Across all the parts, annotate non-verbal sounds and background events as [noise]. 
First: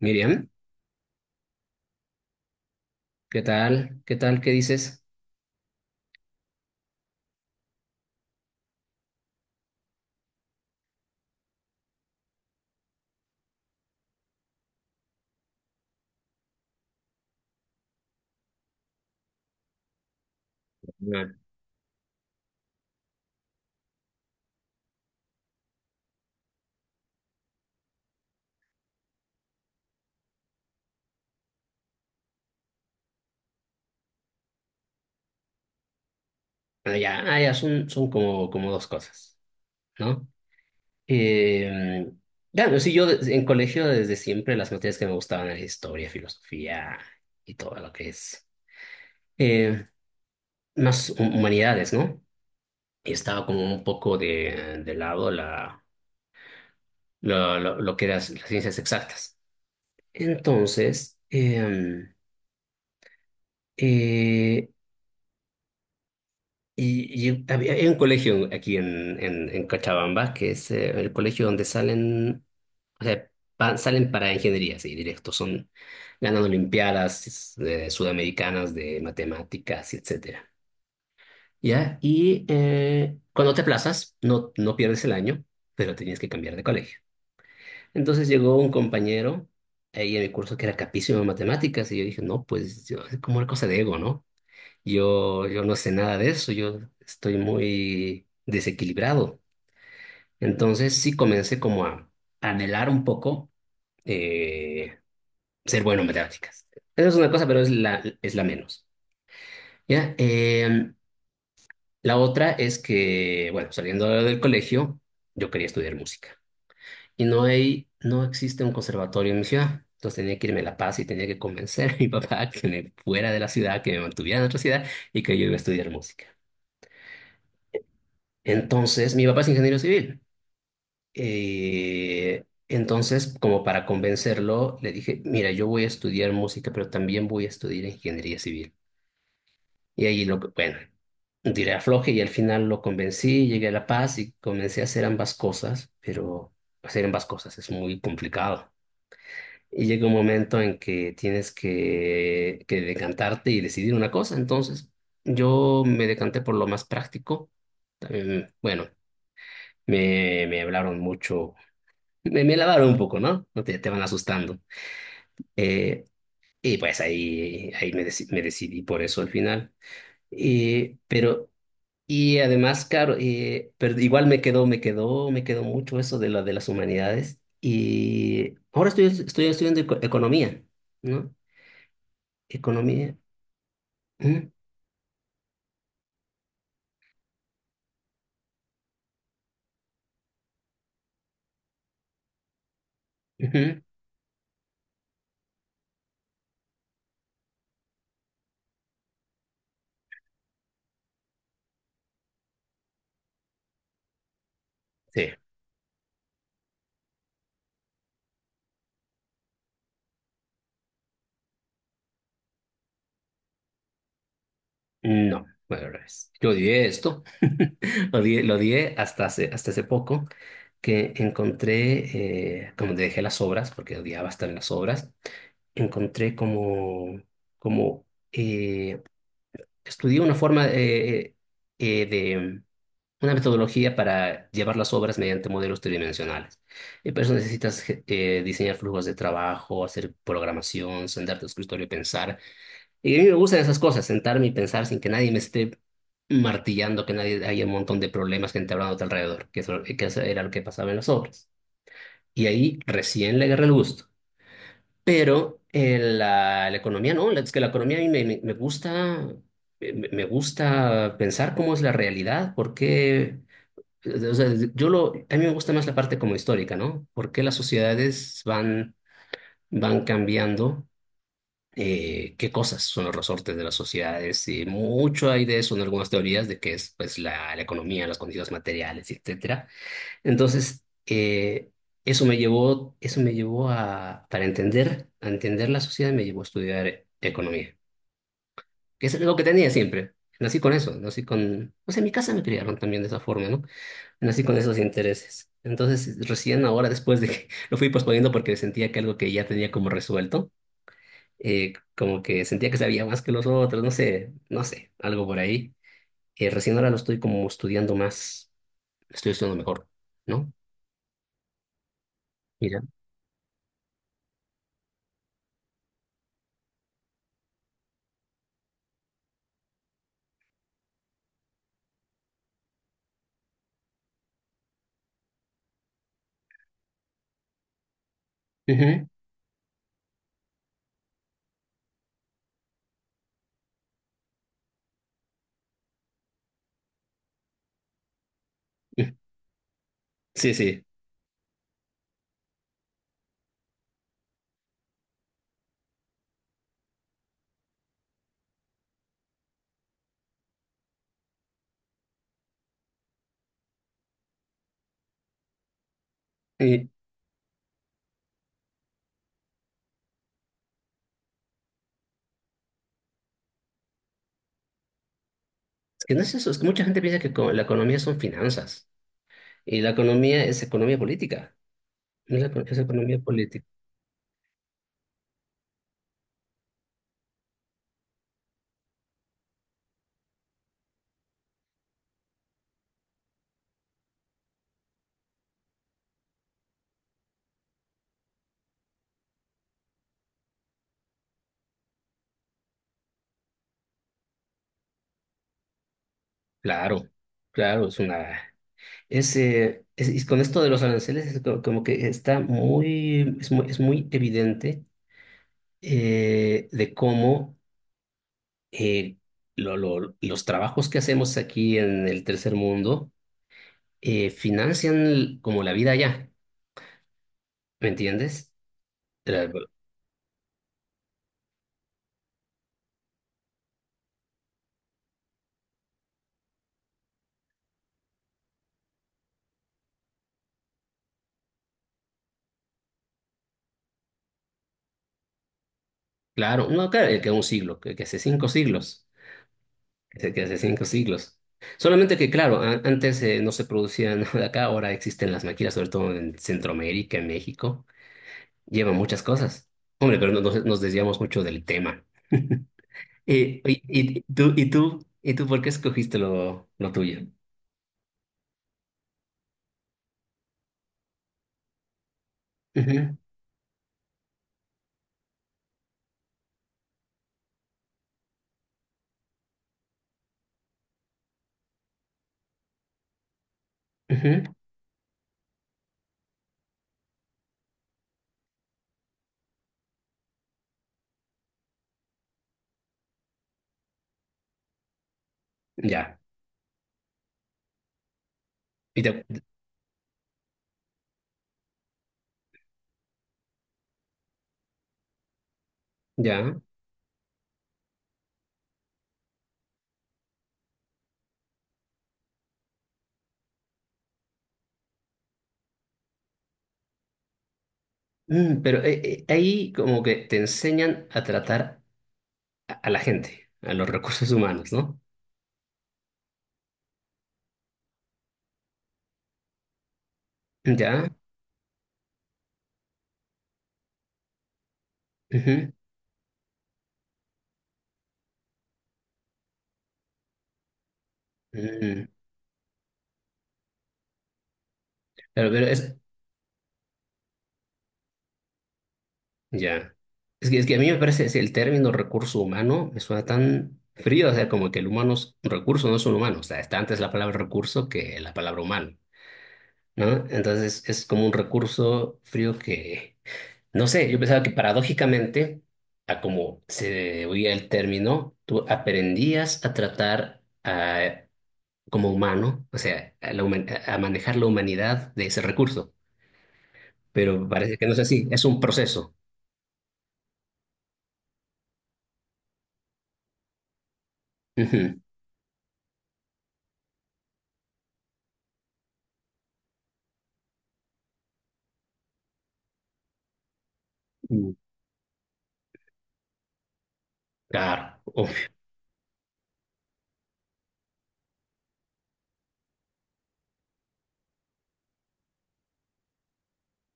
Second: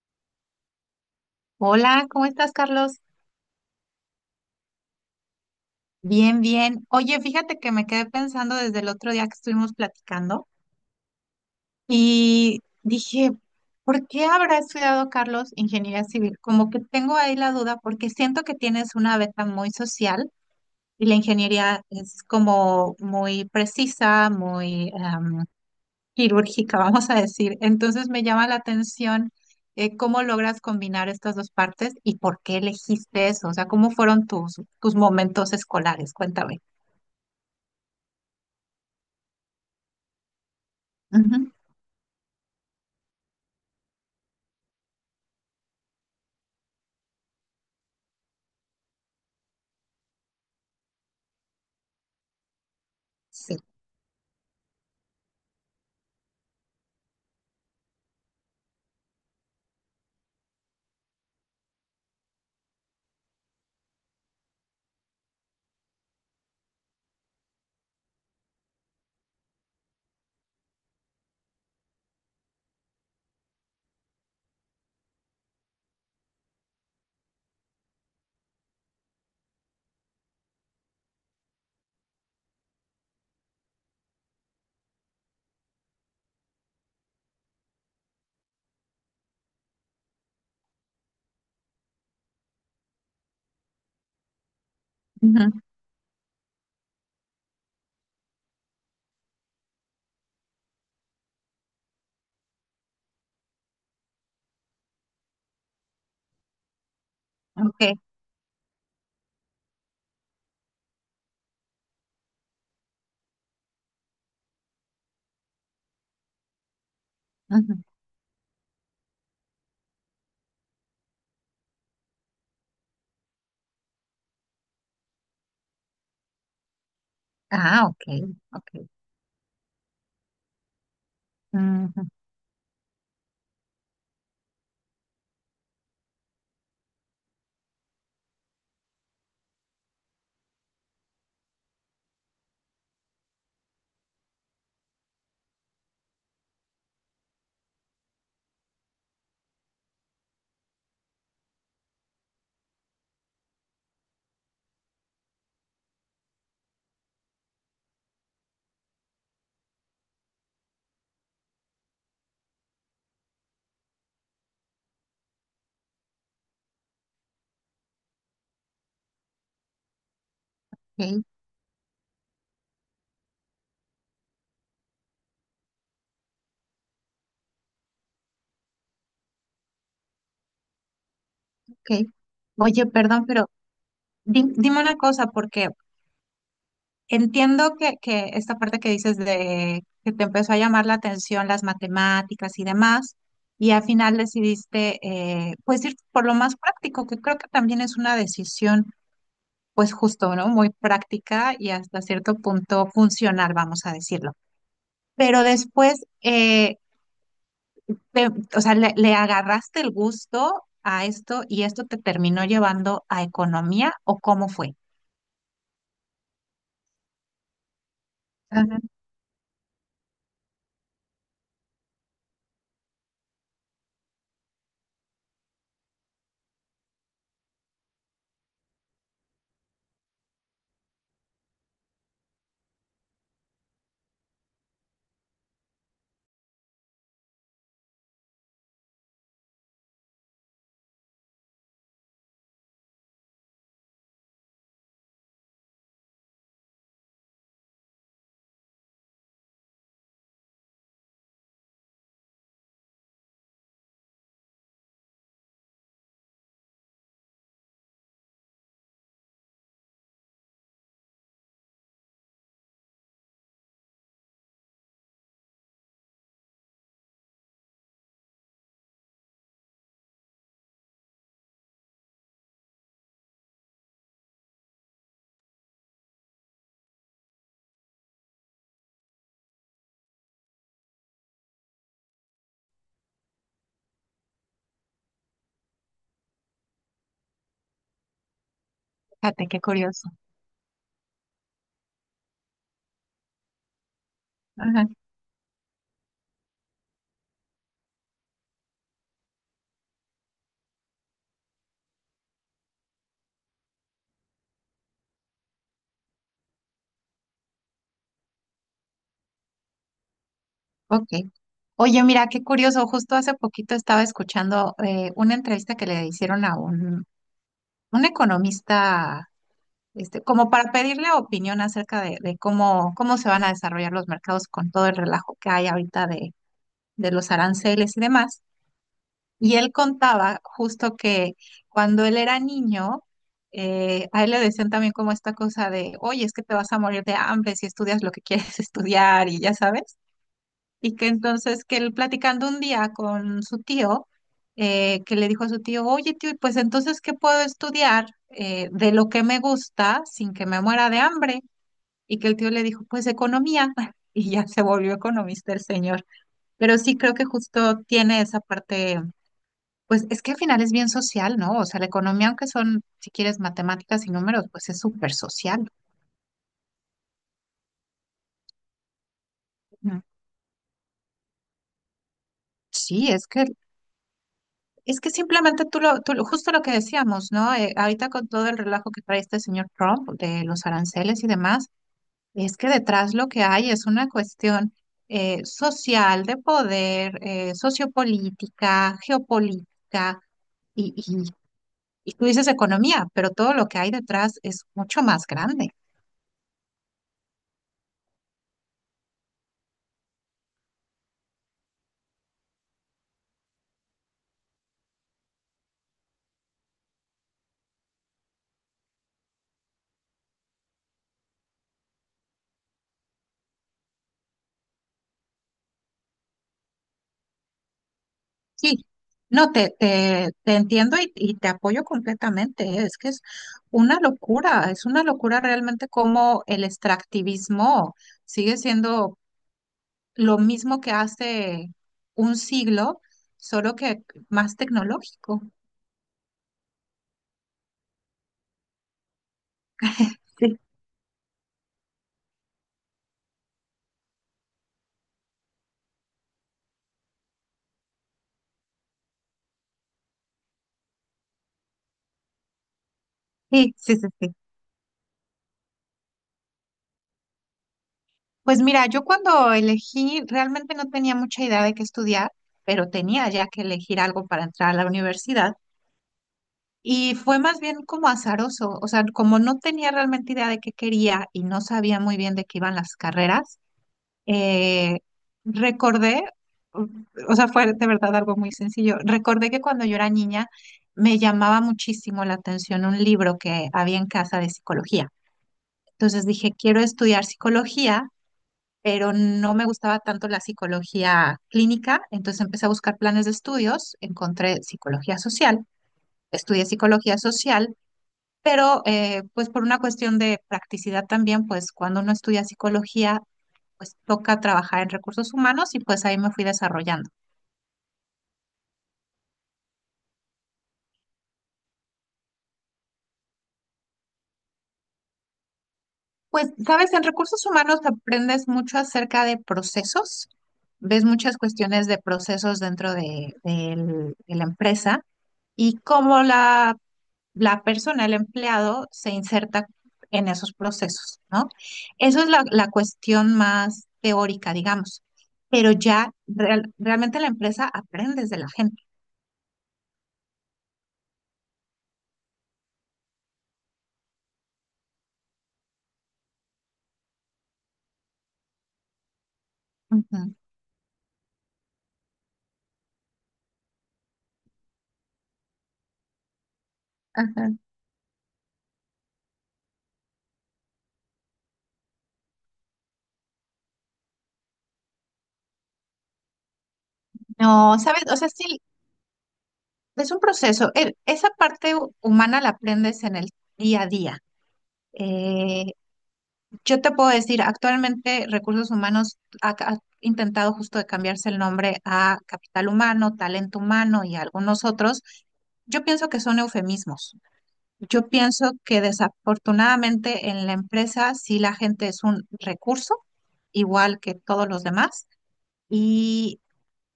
Miriam, Hola, ¿cómo estás, Carlos? ¿qué tal? ¿Qué tal? ¿Qué dices? Bien, bien. Oye, fíjate que me quedé pensando desde el otro día que estuvimos platicando y dije, ¿por qué habrá estudiado Carlos ingeniería civil? Como que tengo ahí la duda porque siento que tienes una beta muy social y la ingeniería es como muy precisa, quirúrgica, [laughs] vamos a decir. Entonces me llama la atención cómo logras combinar estas dos partes y por qué elegiste eso. O sea, ¿cómo fueron tus momentos escolares? Cuéntame. Bueno, ya, ya son, son como dos cosas, ¿no? Ujú. Eh, claro, sí, yo en colegio desde siempre las materias que me gustaban eran historia, filosofía y todo lo que es eh, más humanidades, ¿no? Y estaba Sí. como un poco de lado lo que eran las ciencias exactas. Entonces, eh, hay un colegio aquí en Cochabamba, que es el colegio donde salen, o sea, salen para ingeniería, sí, directo. Son ganando olimpiadas sudamericanas de matemáticas, y etcétera. ¿Ya? Y cuando te aplazas, no, no pierdes el año, pero tenías que cambiar de colegio. Entonces llegó un compañero ahí en mi curso que era capísimo en matemáticas y yo dije, no, pues yo, como una cosa de ego, ¿no? Yo, Ujú. yo no sé nada de eso, yo estoy muy desequilibrado. Entonces sí comencé como a anhelar un poco eh, ser bueno en matemáticas. Esa es una cosa, pero es Ok. La menos. ¿Ya? La otra es que, bueno, saliendo del colegio, yo quería estudiar música. Y no Ujú. hay, no existe un conservatorio en mi ciudad. Entonces tenía que irme a La Paz y tenía que convencer a mi papá que me fuera de la ciudad, que me mantuviera en otra ciudad y que yo iba a estudiar música. Ah, ok. Ok. Entonces, mi papá es ingeniero civil. Ujú. Entonces, como para convencerlo, le dije, mira, yo voy a estudiar música, pero también voy a estudiar ingeniería civil. Y ahí lo, bueno, tiré afloje y al final lo convencí, llegué a La Paz y comencé a hacer ambas cosas, pero hacer ambas cosas es muy complicado. Y llega un momento en que tienes que decantarte y decidir una cosa. Entonces, yo me decanté por lo más práctico. También, bueno, me hablaron mucho. Me lavaron un poco, ¿no? No te van asustando. Eh, y pues ahí, ahí me decidí por eso al final. Y, Ok, pero, y además, claro, pero igual me quedó mucho eso de la, de las humanidades. Y ahora estoy estudiando economía, ¿no? ok. Oye, Economía. perdón, pero ¿Mm? dime una cosa, porque entiendo que esta parte que dices de que te empezó a llamar la atención las matemáticas y demás, y Ujú. al final decidiste pues ir por lo más práctico, que creo que también es una decisión pues justo, ¿no? Muy práctica y hasta cierto punto funcional, vamos a decirlo. Sí. Pero después, te- o sea, le agarraste el gusto a esto y ¿esto te terminó llevando a economía o cómo fue? No, bueno, al revés. Yo odié esto. [laughs] Lo Ajá. odié hasta hace poco. Que encontré, como te dejé las obras, porque odiaba estar en las obras, encontré como, como eh, estudié una forma de una metodología para llevar las obras mediante modelos tridimensionales. Y para eso necesitas diseñar flujos de trabajo, hacer programación, sentarte al escritorio y pensar. Y a mí me gustan esas cosas, sentarme y pensar sin que nadie me esté martillando, que nadie haya un montón de problemas, gente hablando a tu alrededor, que eso era lo que pasaba en las obras. Y ahí recién le agarré el gusto. Pero la economía no, es que la economía a mí me gusta, me gusta pensar cómo es la realidad, por qué, o sea, a mí me gusta más la parte como histórica, ¿no? ¿Por qué las sociedades van cambiando? ¿Qué cosas son los resortes de las sociedades? Y mucho hay de eso en algunas teorías de que es pues la economía, las condiciones materiales, etcétera. Entonces, eso me llevó a, para entender, a entender la sociedad, me llevó a estudiar economía, que es lo que Fíjate, qué tenía curioso. siempre. Nací con eso, nací con, o sea, en mi casa me criaron también de esa forma, ¿no? Nací con esos intereses. Entonces, recién ahora, después de que [laughs] lo fui posponiendo porque sentía que algo que ya tenía como resuelto, como que sentía que sabía más que los otros, no sé, no sé, algo por ahí. Recién ahora lo estoy como estudiando más, estoy estudiando mejor, ¿no? Ok. Oye, mira, qué Mira. curioso. Justo hace poquito estaba escuchando una entrevista que le hicieron a un economista, este, como para pedirle opinión acerca de cómo, cómo se van a desarrollar los mercados con todo el relajo que hay ahorita de los aranceles y demás. Y él contaba justo que cuando él era niño, a él le decían también como esta cosa de, oye, es que te vas a morir de hambre si estudias lo que quieres [laughs] Ujú, estudiar y ya sabes. sí, sí. Y que entonces que él platicando un día con su tío, que le dijo a su tío, oye tío, pues entonces ¿qué puedo estudiar de lo que me gusta sin que me muera de hambre? Y que el tío le dijo, pues economía. [laughs] Y ya se volvió economista el señor. Pero Y sí creo que justo tiene esa parte, pues es que al final es bien social, ¿no? O sea, la economía, aunque son, si quieres, matemáticas y números, pues es súper social. es que no es eso, es que mucha gente piensa que la economía son finanzas y la Ujú. economía es economía política. No es, la es Sí, economía es que política. es que simplemente justo lo que decíamos, ¿no? Ahorita con todo el relajo que trae este señor Trump de los aranceles y demás, es que detrás lo que hay es una cuestión social, de poder, sociopolítica, geopolítica, y, y, y tú dices economía, pero todo lo que hay detrás es mucho más grande. Claro, claro, es una... Es, y con esto de los aranceles es como que está muy, es muy, es muy evidente de cómo eh, los trabajos que hacemos aquí en el tercer mundo financian como la vida allá, ¿me entiendes? Sí, Eh, no, te entiendo y te apoyo completamente, ¿eh? Es que es una locura realmente como el extractivismo sigue siendo lo mismo que hace un siglo, solo que más tecnológico. Claro, no, claro, que un siglo, que hace cinco siglos, que hace Sí. cinco siglos. Solamente que, claro, antes no se producía [laughs] nada acá, ahora existen las máquinas, sobre todo en Centroamérica, en México, llevan muchas cosas. Hombre, pero nos desviamos mucho del tema. [laughs] Sí, Oye, sí, sí, y, y sí. tú, y tú, y tú, ¿por qué escogiste lo tuyo? Pues mira, yo cuando elegí realmente no tenía mucha idea de qué estudiar, pero Ujú, tenía ya que elegir algo para entrar a la universidad. Y fue más bien como azaroso, o sea, como no tenía realmente idea de qué quería y no sabía muy bien de qué iban las carreras, ujú, eh, recordé, o o sea, fue de verdad algo muy sencillo, recordé que cuando yo era niña me llamaba muchísimo la atención un libro que había en casa de psicología. ya, Entonces dije, quiero estudiar psicología, y pero te- no me gustaba tanto la psicología clínica, entonces empecé a buscar planes de estudios, encontré psicología social, ya. estudié psicología social pero pues por una cuestión de practicidad también, pues cuando uno estudia psicología, pues toca trabajar en recursos humanos y pues ahí me fui desarrollando. Mm, pero ahí como que te enseñan a tratar a la gente, a los recursos humanos, ¿no? Pues, sabes, en recursos humanos aprendes mucho acerca de procesos, ves Ya. muchas cuestiones de procesos de la empresa Ujú, y cómo la persona, el empleado, se inserta en esos procesos, ¿no? ujú. Eso es la cuestión más teórica, digamos, Claro, pero pero es, ya realmente la empresa aprendes de la gente. ya. Es que a mí me parece, es el término recurso humano, me suena tan frío, o sea, como que el humano es un recurso, no es un humano, o sea, está antes la palabra recurso que la palabra humano, ¿no? Ujú. Entonces es como un recurso frío que, no sé, yo pensaba que paradójicamente, a como se Ajá. oía el término, tú aprendías a tratar a, como humano, o sea, a, a manejar la humanidad de ese recurso, pero parece No, que no es sabes, o así, sea, es un sí, proceso. es un proceso. Esa parte humana la aprendes en el día a día. Ujú, Eh, Yo te puedo decir, actualmente Recursos Humanos ha, ha intentado justo de cambiarse el nombre a Capital Humano, Talento Humano y mm, algunos otros. Yo pienso que son eufemismos. claro, Yo obvio, pienso que desafortunadamente en la empresa sí la gente es un recurso, igual que todos los demás, y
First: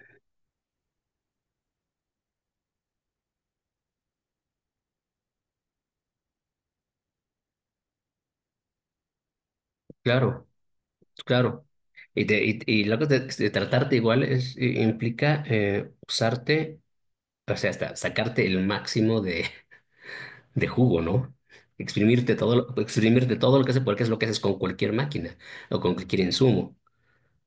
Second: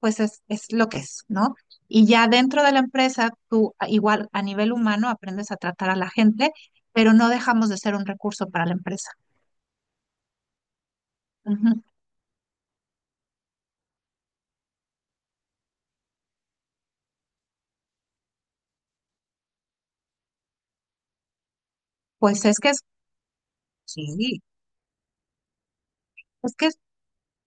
pues es lo que es, ¿no? Y ya dentro de la empresa, tú igual a nivel humano aprendes a tratar a la gente, pero no dejamos de ser un recurso para la empresa. claro, claro. Ujú. Y, y lo que de tratarte igual es, implica usarte, o sea, hasta sacarte el máximo de jugo, ¿no? Exprimirte Pues todo, es que exprimirte todo lo que haces, porque es lo que haces sí, con cualquier máquina o con cualquier es que insumo,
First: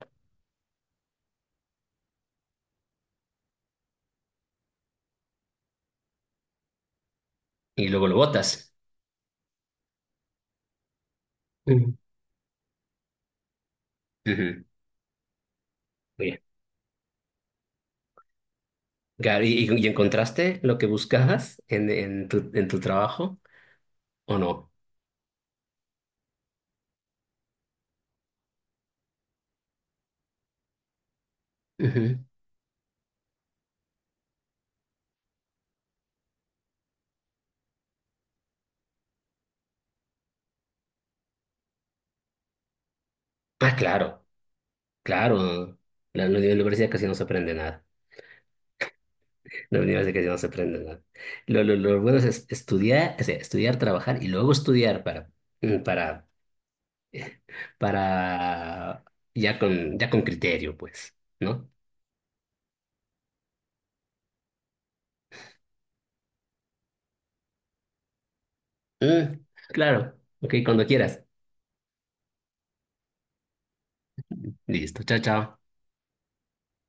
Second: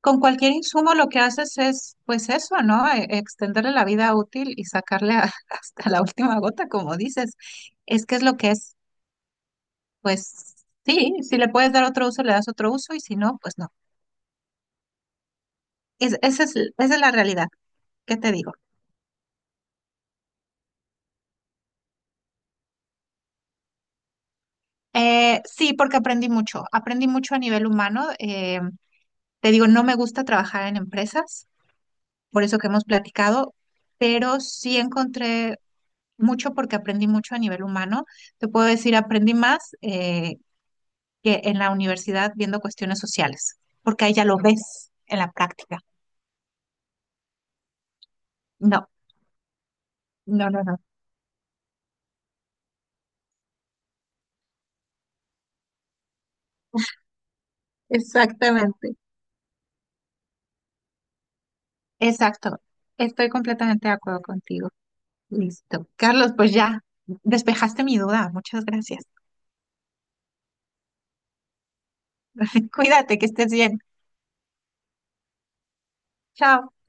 con cualquier insumo lo que haces es, pues eso, ¿no? E- extenderle la vida útil y [laughs] hasta la última gota, como dices. y Es luego lo que es lo que botas. es, pues sí, si le puedes dar Ujú. otro uso, le das otro uso y si no, pues no. Ujú, bien. Esa es, esa es la realidad, ¿qué te digo? Claro, y encontraste lo que buscabas en tu trabajo o no? Sí, porque aprendí mucho a nivel humano. Te digo, no me gusta trabajar en empresas, Ujú. por eso que hemos platicado, pero sí encontré mucho porque aprendí mucho a nivel humano. Te puedo decir, aprendí más que en la universidad viendo cuestiones sociales, Ah, porque ahí claro. ya lo ves en la Claro, práctica. La universidad casi no se aprende nada. No, La universidad casi no se no, no, no. aprende nada. Lo bueno es estudiar, o sea, estudiar, trabajar y luego estudiar para, mm, Exactamente. para, ya con criterio, pues, ¿no? Exacto. Estoy completamente de acuerdo contigo. Listo. Carlos, pues ya despejaste mi duda. Muchas gracias. Mm, claro, ok, cuando quieras. [laughs] Cuídate, que estés bien. Listo, chao, chao. Chao.